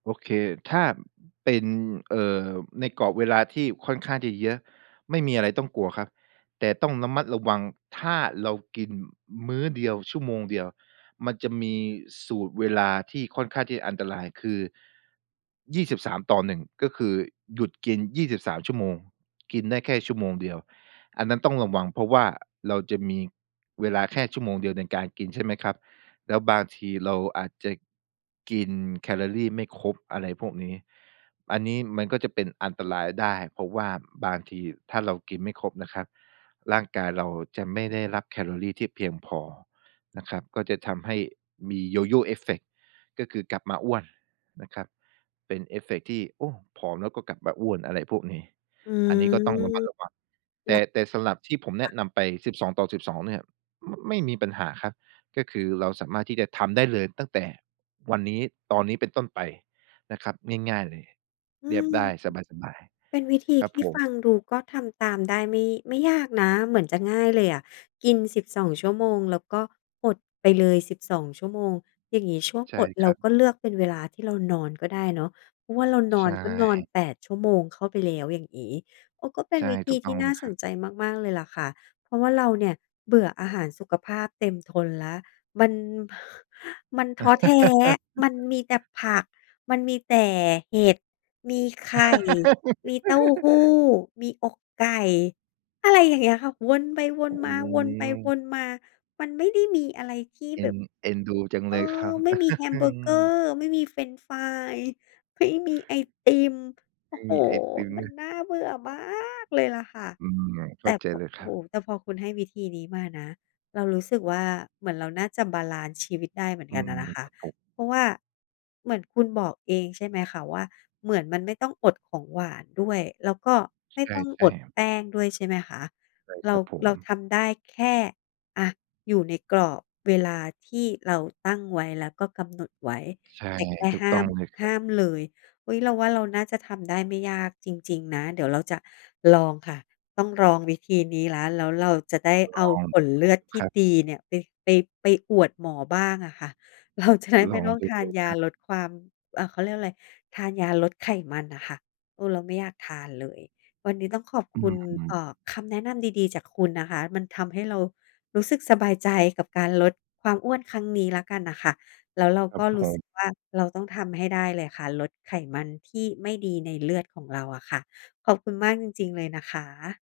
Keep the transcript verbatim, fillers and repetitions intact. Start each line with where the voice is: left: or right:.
right: โอเค ถ้าเป็น เอ่อ ในกรอบเวลา ที่ค่อนข้างจะเยอะ ไม่มีอะไรต้องกลัวครับ แต่ต้องระมัดระวัง ถ้าเรากินมื้อเดียว ชั่วโมงเดียว มันจะมีสูตรเวลา ที่ค่อนข้างที่อันตรายคือ ยี่สิบสามต่อหนึ่ง ก็คือหยุดกิน ยี่สิบสาม ชั่วโมง กินได้แค่ชั่วโมงเดียว อันนั้นต้องระวัง เพราะว่า เราจะมีเวลาแค่ชั่วโมงเดียว ในการกิน ใช่ไหมครับ แล้วบางทีเราอาจจะกินแคลอรีไม่ครบ อะไรพวกนี้ อันนี้มันก็จะเป็นอันตรายได้ เพราะว่าบางที ถ้าเรากินไม่ครบนะครับ ร่างกายเราจะไม่ได้รับแคลอรี ที่เพียงพอนะครับ ก็จะทำให้มี Yo-Yo Effect ก็คือกลับมาอ้วนนะครับ เป็นเอฟเฟกต์ที่ โอ้ ผอมแล้วก็กลับมาอ้วน อะไรพวกนี้
left: อื
right: อันนี้ก็ต้องระม
left: ม
right: ัดระวัง แ
left: เ
right: ต
left: ร
right: ่
left: า
right: แต่สำหรับที่ผมแ
left: ค
right: น
left: ่ะ
right: ะนำไป สิบสองต่อสิบสอง เนี่ย ม ไม่มีปัญหาครับ ก็คือเราสามารถที่จะทำได้เลยตั้งแต่วันนี้ ตอนนี้เป็นต้นไปนะครับ ง่าย ๆ เลย
left: อื
right: เรียบ
left: ม
right: ได้สบาย
left: เป็นวิธี
right: ๆ ครั
left: ท
right: บ
left: ี่
right: ผ
left: ฟ
right: ม
left: ังดูก็ทำตามได้ไม่ ไม่ยากนะ เหมือนจะง่ายเลยอะ กิน สิบสอง ชั่วโมง แล้วก็อดไปเลย สิบสอง ชั่วโมง อย่างนี้ช่วง
right: ใช่
left: อด
right: ค
left: เร
right: ร
left: า
right: ับ
left: ก็เลือกเป็นเวลาที่เรานอนก็ได้เนาะ เพราะว่า เราน
right: ใช
left: อนก็นอน
right: ่
left: แปด ชั่วโมงเข้าไปแล้ว อย่างงี้ เออ ก็เป็
right: ใช
left: น
right: ่
left: วิธ
right: ถู
left: ี
right: กต
left: ท
right: ้อ
left: ี่
right: ง
left: น
right: เล
left: ่า
right: ยค
left: ส
right: รับ
left: นใจมาก ๆ เลยล่ะค่ะ เพราะว่า เราเนี่ยเบื่ออาหารสุขภาพเต็มทนแล้ว มัน มันท้อแท้ มันมีแต่ผัก มันมีแต่เห็ด มีไข่ มีเต้าหู้ มีอกไก่ อะไรอย่างเงี้ยค่ะ วนไปว
right: อื
left: นมา วนไปว
right: ม
left: นมา มันไม่ได้มีอะไรที่
right: เอ
left: แ
right: ็
left: บ
right: น
left: บ
right: เอ็นดูจัง
left: เ
right: เ
left: อ
right: ลยครั
left: อ
right: บ
left: ไม่มีแฮมเบอร์เกอร์ ไม่มีเฟรนช์ฟราย ไม่มีไอติม โอ
right: ไม
left: ้
right: ่
left: โฮ!
right: มีไอติม
left: ม
right: ด
left: ั
right: ้
left: น
right: วย
left: น่าเบื่อมากเลยล่ะค่ะ
right: อืม เข
left: แ
right: ้
left: ต
right: า
left: ่
right: ใจ
left: พ
right: เลย
left: โ
right: ค
left: อ้
right: ร
left: โ
right: ั
left: ฮ
right: บ
left: แต่พอคุณให้วิธีนี้มานะ เรารู้สึกว่า เหมือนเราน่าจะบาลันซ์ชีวิตได้เหมือน
right: อื
left: กันน่
right: ม
left: ะนะค
right: ค
left: ะ
right: รับผม
left: เพราะว่า เหมือนคุณบอกเอง ใช่ไหมคะว่า เหมือนมันไม่ต้องอดของหวานด้วย แล้วก็ไม่
right: ใช
left: ต้องอ
right: ่
left: ด
right: ๆ
left: แป้งด้วย ใช่ไหมคะ?
right: ใช่
left: เร
right: ค
left: า
right: รับผ
left: เ
right: ม
left: ราทำได้แค่ อะ อยู่ในกรอบเวลาที่เราตั้งไว้ แล้วก็กำหนดไว้
right: ใช่
left: แต่แค่
right: ถูก
left: ห้
right: ต
left: า
right: ้อง
left: ม
right: เลยคร
left: ห
right: ับ
left: ้ามเลย อุ๊ย เราว่า เราน่าจะทำได้ไม่ยากจริง ๆ นะ เดี๋ยวเราจะลองค่ะ ต้องลองวิธีนี้แล้ว แล้วเราจะได้
right: ล
left: เอา
right: อง
left: ผลเลือดท
right: ค
left: ี่
right: รับ
left: ดีเนี่ย ไป ไป ไปอวดหมอบ้างอะค่ะ เราจะได้
right: ล
left: ไม
right: อ
left: ่
right: ง
left: ต้อง
right: ดู
left: ทา
right: เล
left: น
right: ย
left: ย
right: ค
left: า
right: รับ
left: ลดความ อ่า เขาเรียกว่าอะไร ทานยาลดไขมันน่ะค่ะ เออ เราไม่อยากทานเลย วันนี้ต้องขอบ
right: อื
left: คุณ เ
right: ม
left: อ่อ คำแนะนำดี ๆ จากคุณนะคะ มันทำให้เรารู้สึกสบายใจ กับการลดความอ้วนครั้งนี้แล้วกันน่ะค่ะ แล้วเรา
right: คร
left: ก
right: ับ
left: ็
right: ผ
left: รู้สึ
right: ม
left: กว่า เราต้องทำให้ได้เลยค่ะ ลดไขมันที่ไม่ดีในเลือดของเราอะค่ะ ขอบคุณมากจริง ๆ เลยนะคะ